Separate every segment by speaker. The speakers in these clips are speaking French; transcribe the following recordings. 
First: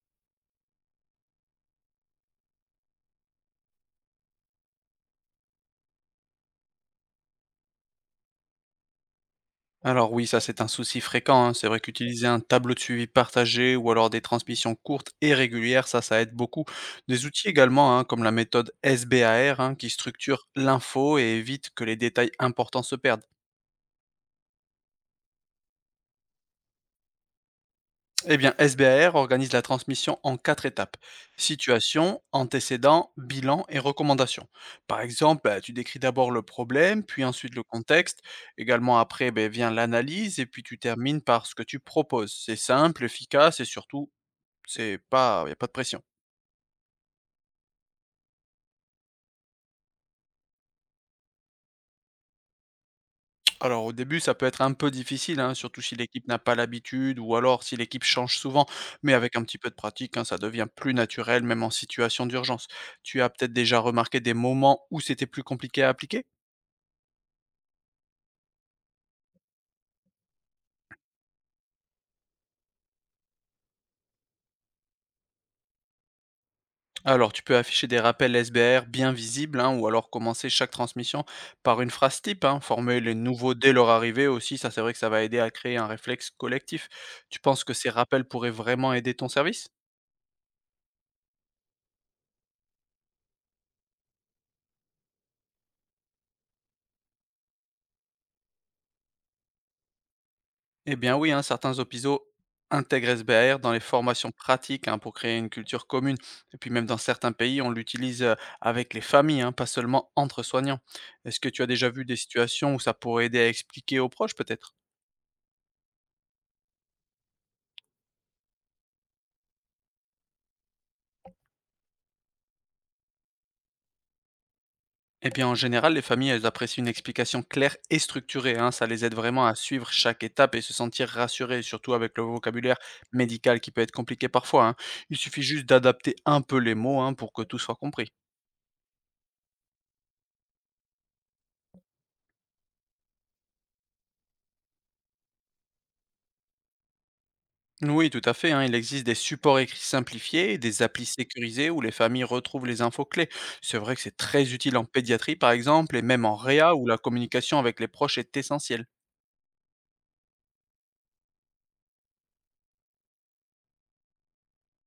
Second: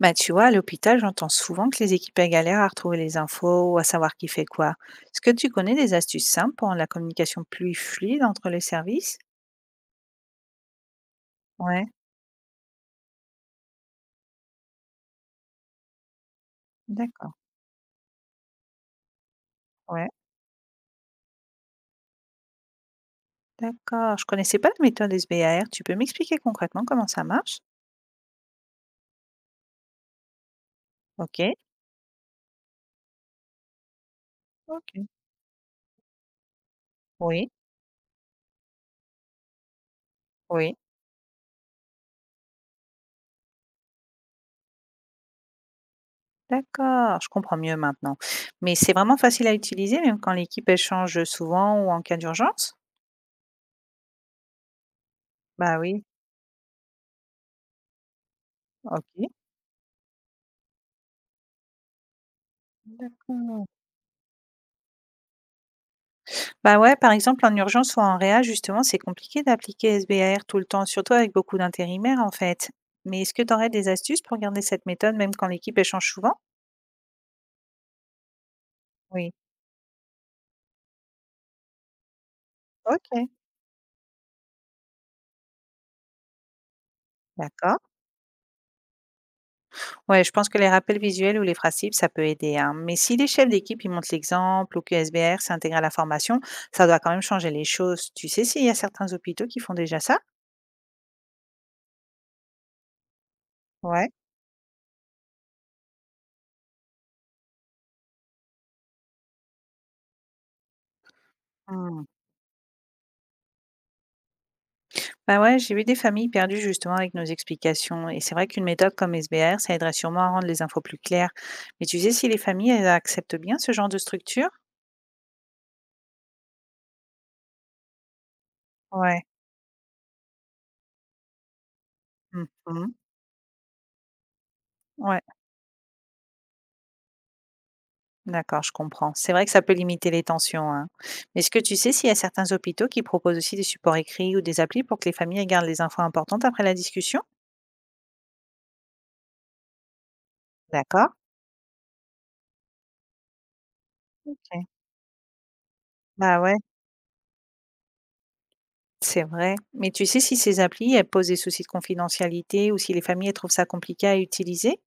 Speaker 1: Bah, tu vois, à l'hôpital, j'entends souvent que les équipes elles galèrent à retrouver les infos ou à savoir qui fait quoi. Est-ce que tu connais des astuces simples pour rendre la communication plus fluide entre les services?
Speaker 2: Alors oui, ça c'est un souci fréquent, hein. C'est vrai
Speaker 1: Ouais,
Speaker 2: qu'utiliser un tableau de suivi partagé ou alors des transmissions courtes et régulières, ça aide beaucoup. Des
Speaker 1: d'accord.
Speaker 2: outils également, hein, comme la méthode SBAR, hein, qui
Speaker 1: Ouais,
Speaker 2: structure l'info et évite que les détails importants se perdent.
Speaker 1: d'accord. Je connaissais pas la méthode S B A R. Tu peux m'expliquer concrètement comment ça marche?
Speaker 2: Eh bien, SBAR organise la transmission en quatre étapes.
Speaker 1: Ok,
Speaker 2: Situation, antécédent, bilan et recommandation. Par
Speaker 1: ok.
Speaker 2: exemple, bah, tu décris d'abord le problème, puis
Speaker 1: Oui,
Speaker 2: ensuite le contexte. Également après, ben, vient l'analyse et puis
Speaker 1: oui.
Speaker 2: tu termines par ce que tu proposes. C'est simple, efficace et surtout. C'est pas, il y a pas de pression.
Speaker 1: D'accord, je comprends mieux maintenant. Mais c'est vraiment facile à utiliser, même quand l'équipe échange souvent ou en cas d'urgence?
Speaker 2: Alors au début, ça peut être un peu difficile, hein,
Speaker 1: Bah
Speaker 2: surtout si
Speaker 1: oui,
Speaker 2: l'équipe n'a pas l'habitude ou alors si l'équipe change souvent, mais
Speaker 1: ok.
Speaker 2: avec un petit peu de pratique, hein, ça devient plus naturel, même en situation d'urgence. Tu as peut-être
Speaker 1: D'accord.
Speaker 2: déjà remarqué des moments où c'était plus compliqué à appliquer?
Speaker 1: Bah, ouais, par exemple, en urgence ou en réa, justement, c'est compliqué d'appliquer SBAR tout le temps, surtout avec beaucoup d'intérimaires, en fait. Mais est-ce que tu aurais des astuces pour garder cette méthode même quand l'équipe échange souvent?
Speaker 2: Alors tu peux afficher des rappels SBR bien
Speaker 1: Oui.
Speaker 2: visibles, hein, ou alors commencer chaque transmission par une phrase type, hein, former les
Speaker 1: Ok.
Speaker 2: nouveaux dès leur arrivée aussi, ça c'est vrai que ça va aider à créer un réflexe collectif. Tu penses que
Speaker 1: D'accord.
Speaker 2: ces rappels pourraient vraiment aider ton service?
Speaker 1: Ouais, je pense que les rappels visuels ou les phrases cibles, ça peut aider, hein. Mais si les chefs d'équipe, ils montrent l'exemple ou que SBR s'intègre à la formation, ça doit quand même changer les choses. Tu sais s'il y a certains hôpitaux qui font déjà ça?
Speaker 2: Eh bien oui, hein, certains hôpitaux intègrent SBR dans les
Speaker 1: Ouais.
Speaker 2: formations pratiques, hein, pour créer une culture commune. Et puis même dans certains pays, on l'utilise avec les familles, hein, pas seulement entre soignants. Est-ce que tu as déjà
Speaker 1: Hmm.
Speaker 2: vu des situations où ça pourrait aider à expliquer aux proches peut-être?
Speaker 1: Bah, ouais, j'ai vu des familles perdues justement avec nos explications. Et c'est vrai qu'une méthode comme SBR, ça aiderait sûrement à rendre les infos plus claires. Mais tu sais si les familles, elles acceptent bien ce genre de structure?
Speaker 2: Eh bien en général, les familles, elles apprécient une explication claire et structurée, hein, ça les aide
Speaker 1: Ouais.
Speaker 2: vraiment à suivre chaque étape et se sentir rassurés, surtout avec le vocabulaire
Speaker 1: Mhm.
Speaker 2: médical qui peut être compliqué parfois, hein. Il
Speaker 1: Ouais,
Speaker 2: suffit juste d'adapter un peu les mots, hein, pour que tout soit compris.
Speaker 1: d'accord, je comprends. C'est vrai que ça peut limiter les tensions, hein. Mais est-ce que tu sais s'il y a certains hôpitaux qui proposent aussi des supports écrits ou des applis pour que les familles elles gardent les infos importantes après la discussion?
Speaker 2: Oui, tout à fait, hein. Il existe des supports écrits simplifiés, et des applis
Speaker 1: D'accord.
Speaker 2: sécurisées où les familles retrouvent les infos clés. C'est vrai que c'est très
Speaker 1: Ok.
Speaker 2: utile en pédiatrie, par exemple, et même en
Speaker 1: Bah ouais,
Speaker 2: réa où la communication avec les proches est essentielle.
Speaker 1: c'est vrai. Mais tu sais si ces applis, elles posent des soucis de confidentialité ou si les familles, elles trouvent ça compliqué à utiliser?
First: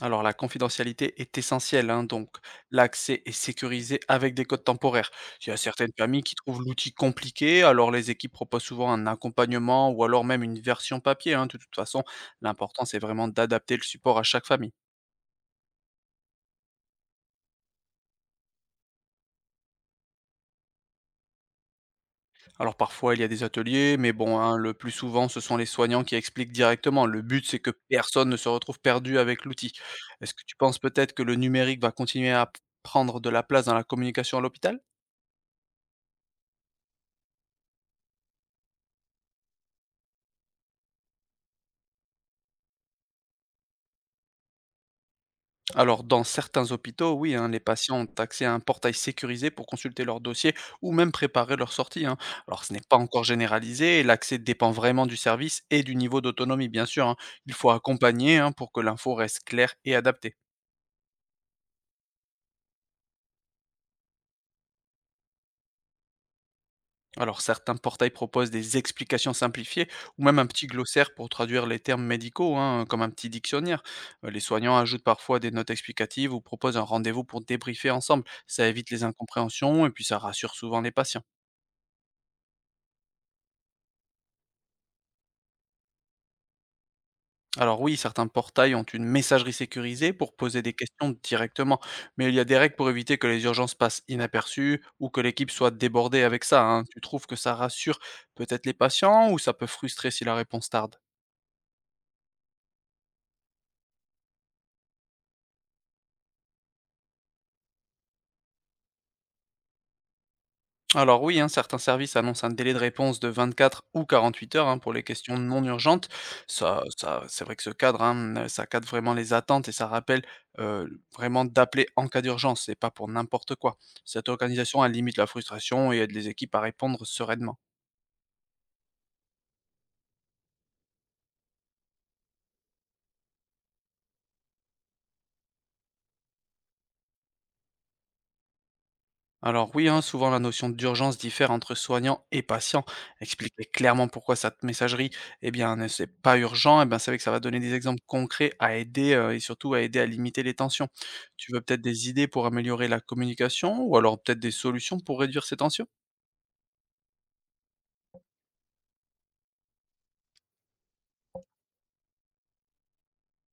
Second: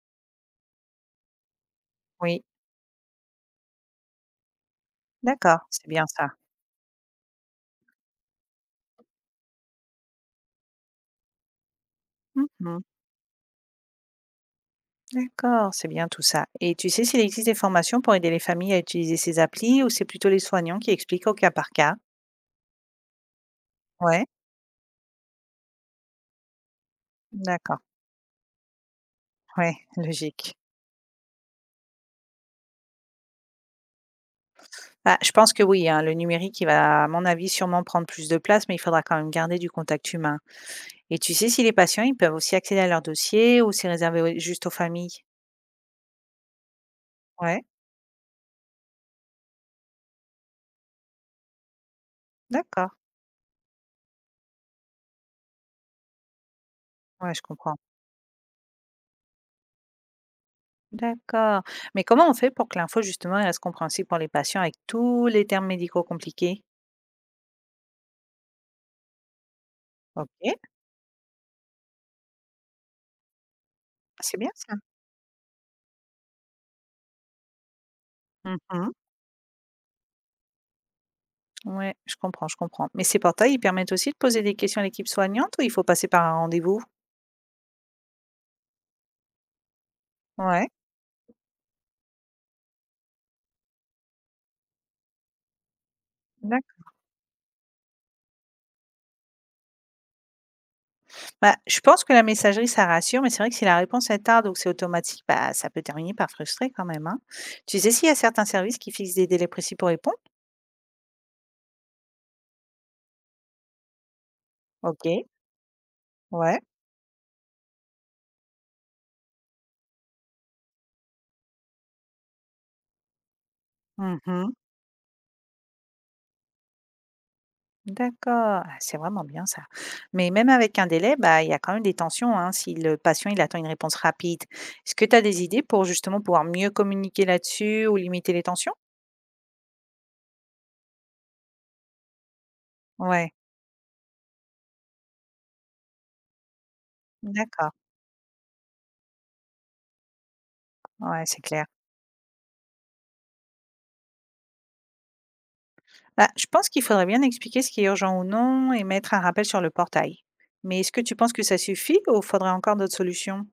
Speaker 2: Alors, la confidentialité est essentielle, hein, donc
Speaker 1: Oui.
Speaker 2: l'accès est sécurisé avec des codes temporaires. Il y a
Speaker 1: D'accord, c'est
Speaker 2: certaines
Speaker 1: bien
Speaker 2: familles
Speaker 1: ça.
Speaker 2: qui trouvent l'outil compliqué, alors les équipes proposent souvent un accompagnement ou alors même une version papier, hein. De toute façon,
Speaker 1: Mmh.
Speaker 2: l'important, c'est vraiment d'adapter le support à chaque famille.
Speaker 1: D'accord, c'est bien tout ça et tu sais s'il existe des formations pour aider les familles à utiliser ces applis ou c'est plutôt les soignants qui expliquent au cas par cas?
Speaker 2: Alors parfois, il y a des ateliers, mais
Speaker 1: Ouais,
Speaker 2: bon, hein, le plus souvent, ce sont les soignants qui expliquent directement. Le but, c'est que
Speaker 1: d'accord,
Speaker 2: personne ne se retrouve perdu avec l'outil.
Speaker 1: ouais,
Speaker 2: Est-ce que
Speaker 1: logique.
Speaker 2: tu penses peut-être que le numérique va continuer à prendre de la place dans la communication à l'hôpital?
Speaker 1: Bah, je pense que oui, hein, le numérique, il va, à mon avis, sûrement prendre plus de place, mais il faudra quand même garder du contact humain et tu sais si les patients, ils peuvent aussi accéder à leurs dossiers ou c'est réservé au juste aux familles?
Speaker 2: Alors, dans certains hôpitaux, oui, hein, les
Speaker 1: Ouais,
Speaker 2: patients ont accès à un portail sécurisé pour consulter leur dossier ou même préparer leur sortie, hein. Alors, ce n'est pas
Speaker 1: d'accord,
Speaker 2: encore généralisé, et l'accès dépend vraiment du service et du niveau d'autonomie, bien sûr, hein.
Speaker 1: ouais, je
Speaker 2: Il faut
Speaker 1: comprends.
Speaker 2: accompagner, hein, pour que l'info reste claire et adaptée.
Speaker 1: D'accord, mais comment on fait pour que l'info, justement, elle reste compréhensible pour les patients avec tous les termes médicaux compliqués?
Speaker 2: Alors certains portails proposent des explications simplifiées ou même un
Speaker 1: OK,
Speaker 2: petit glossaire pour traduire les termes médicaux, hein, comme un petit dictionnaire.
Speaker 1: c'est
Speaker 2: Les
Speaker 1: bien ça.
Speaker 2: soignants ajoutent parfois des notes explicatives ou proposent un rendez-vous pour débriefer ensemble. Ça évite
Speaker 1: Mmh.
Speaker 2: les incompréhensions et puis ça rassure souvent les patients.
Speaker 1: Ouais, je comprends, je comprends. Mais ces portails, ils permettent aussi de poser des questions à l'équipe soignante ou il faut passer par un rendez-vous?
Speaker 2: Alors oui, certains portails ont une messagerie sécurisée pour poser
Speaker 1: Ouais,
Speaker 2: des questions directement, mais il y a des règles pour éviter que les urgences passent inaperçues ou que l'équipe soit débordée avec ça, hein.
Speaker 1: d'accord.
Speaker 2: Tu trouves que ça rassure peut-être les patients ou ça peut frustrer si la réponse tarde?
Speaker 1: Bah, je pense que la messagerie, ça rassure, mais c'est vrai que si la réponse est tarde ou que c'est automatique, bah, ça peut terminer par frustrer quand même, hein. Tu sais s'il y a certains services qui fixent des délais précis pour répondre?
Speaker 2: Alors oui, hein, certains services annoncent un délai de réponse de 24 ou 48 heures, hein, pour les
Speaker 1: OK,
Speaker 2: questions non urgentes.
Speaker 1: ouais.
Speaker 2: Ça, c'est vrai que ce cadre, hein, ça cadre vraiment les attentes et ça rappelle euh, vraiment d'appeler en cas d'urgence et pas pour n'importe quoi. Cette
Speaker 1: Mmh.
Speaker 2: organisation, elle limite la frustration et aide les équipes à répondre sereinement.
Speaker 1: D'accord, ah, c'est vraiment bien ça. Mais même avec un délai, bah, il y a quand même des tensions hein, si le patient il attend une réponse rapide. Est-ce que tu as des idées pour justement pouvoir mieux communiquer là-dessus ou limiter les tensions?
Speaker 2: Alors oui, hein, souvent la notion d'urgence diffère entre soignant et patient.
Speaker 1: Ouais,
Speaker 2: Expliquer clairement pourquoi cette messagerie, eh bien, c'est pas urgent, eh bien, c'est vrai que ça va donner
Speaker 1: d'accord,
Speaker 2: des exemples concrets à aider et surtout à aider à limiter les tensions.
Speaker 1: ouais, c'est
Speaker 2: Tu veux
Speaker 1: clair.
Speaker 2: peut-être des idées pour améliorer la communication ou alors peut-être des solutions pour réduire ces tensions?
Speaker 1: Bah, je pense qu'il faudrait bien expliquer ce qui est urgent ou non et mettre un rappel sur le portail. Mais est-ce que tu penses que ça suffit ou faudrait encore d'autres solutions?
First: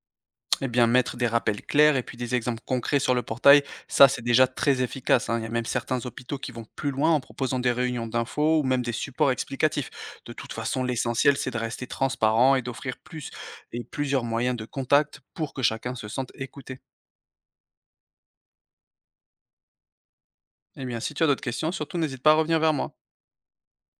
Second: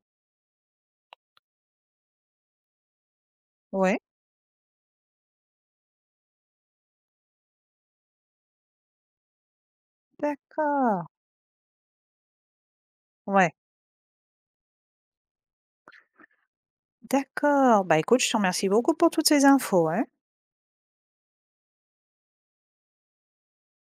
Speaker 2: Eh bien, mettre des rappels clairs et puis des exemples concrets sur le portail,
Speaker 1: Ouais,
Speaker 2: ça c'est déjà très efficace, hein. Il y a même certains hôpitaux qui vont plus loin en proposant des réunions d'infos ou même des supports explicatifs. De toute façon,
Speaker 1: d'accord,
Speaker 2: l'essentiel c'est de rester transparent et d'offrir
Speaker 1: ouais,
Speaker 2: plusieurs moyens de contact pour que chacun se sente écouté.
Speaker 1: d'accord. Bah écoute, je te remercie beaucoup pour toutes ces infos, hein.
Speaker 2: Eh bien, si tu as d'autres questions, surtout n'hésite pas à revenir vers moi.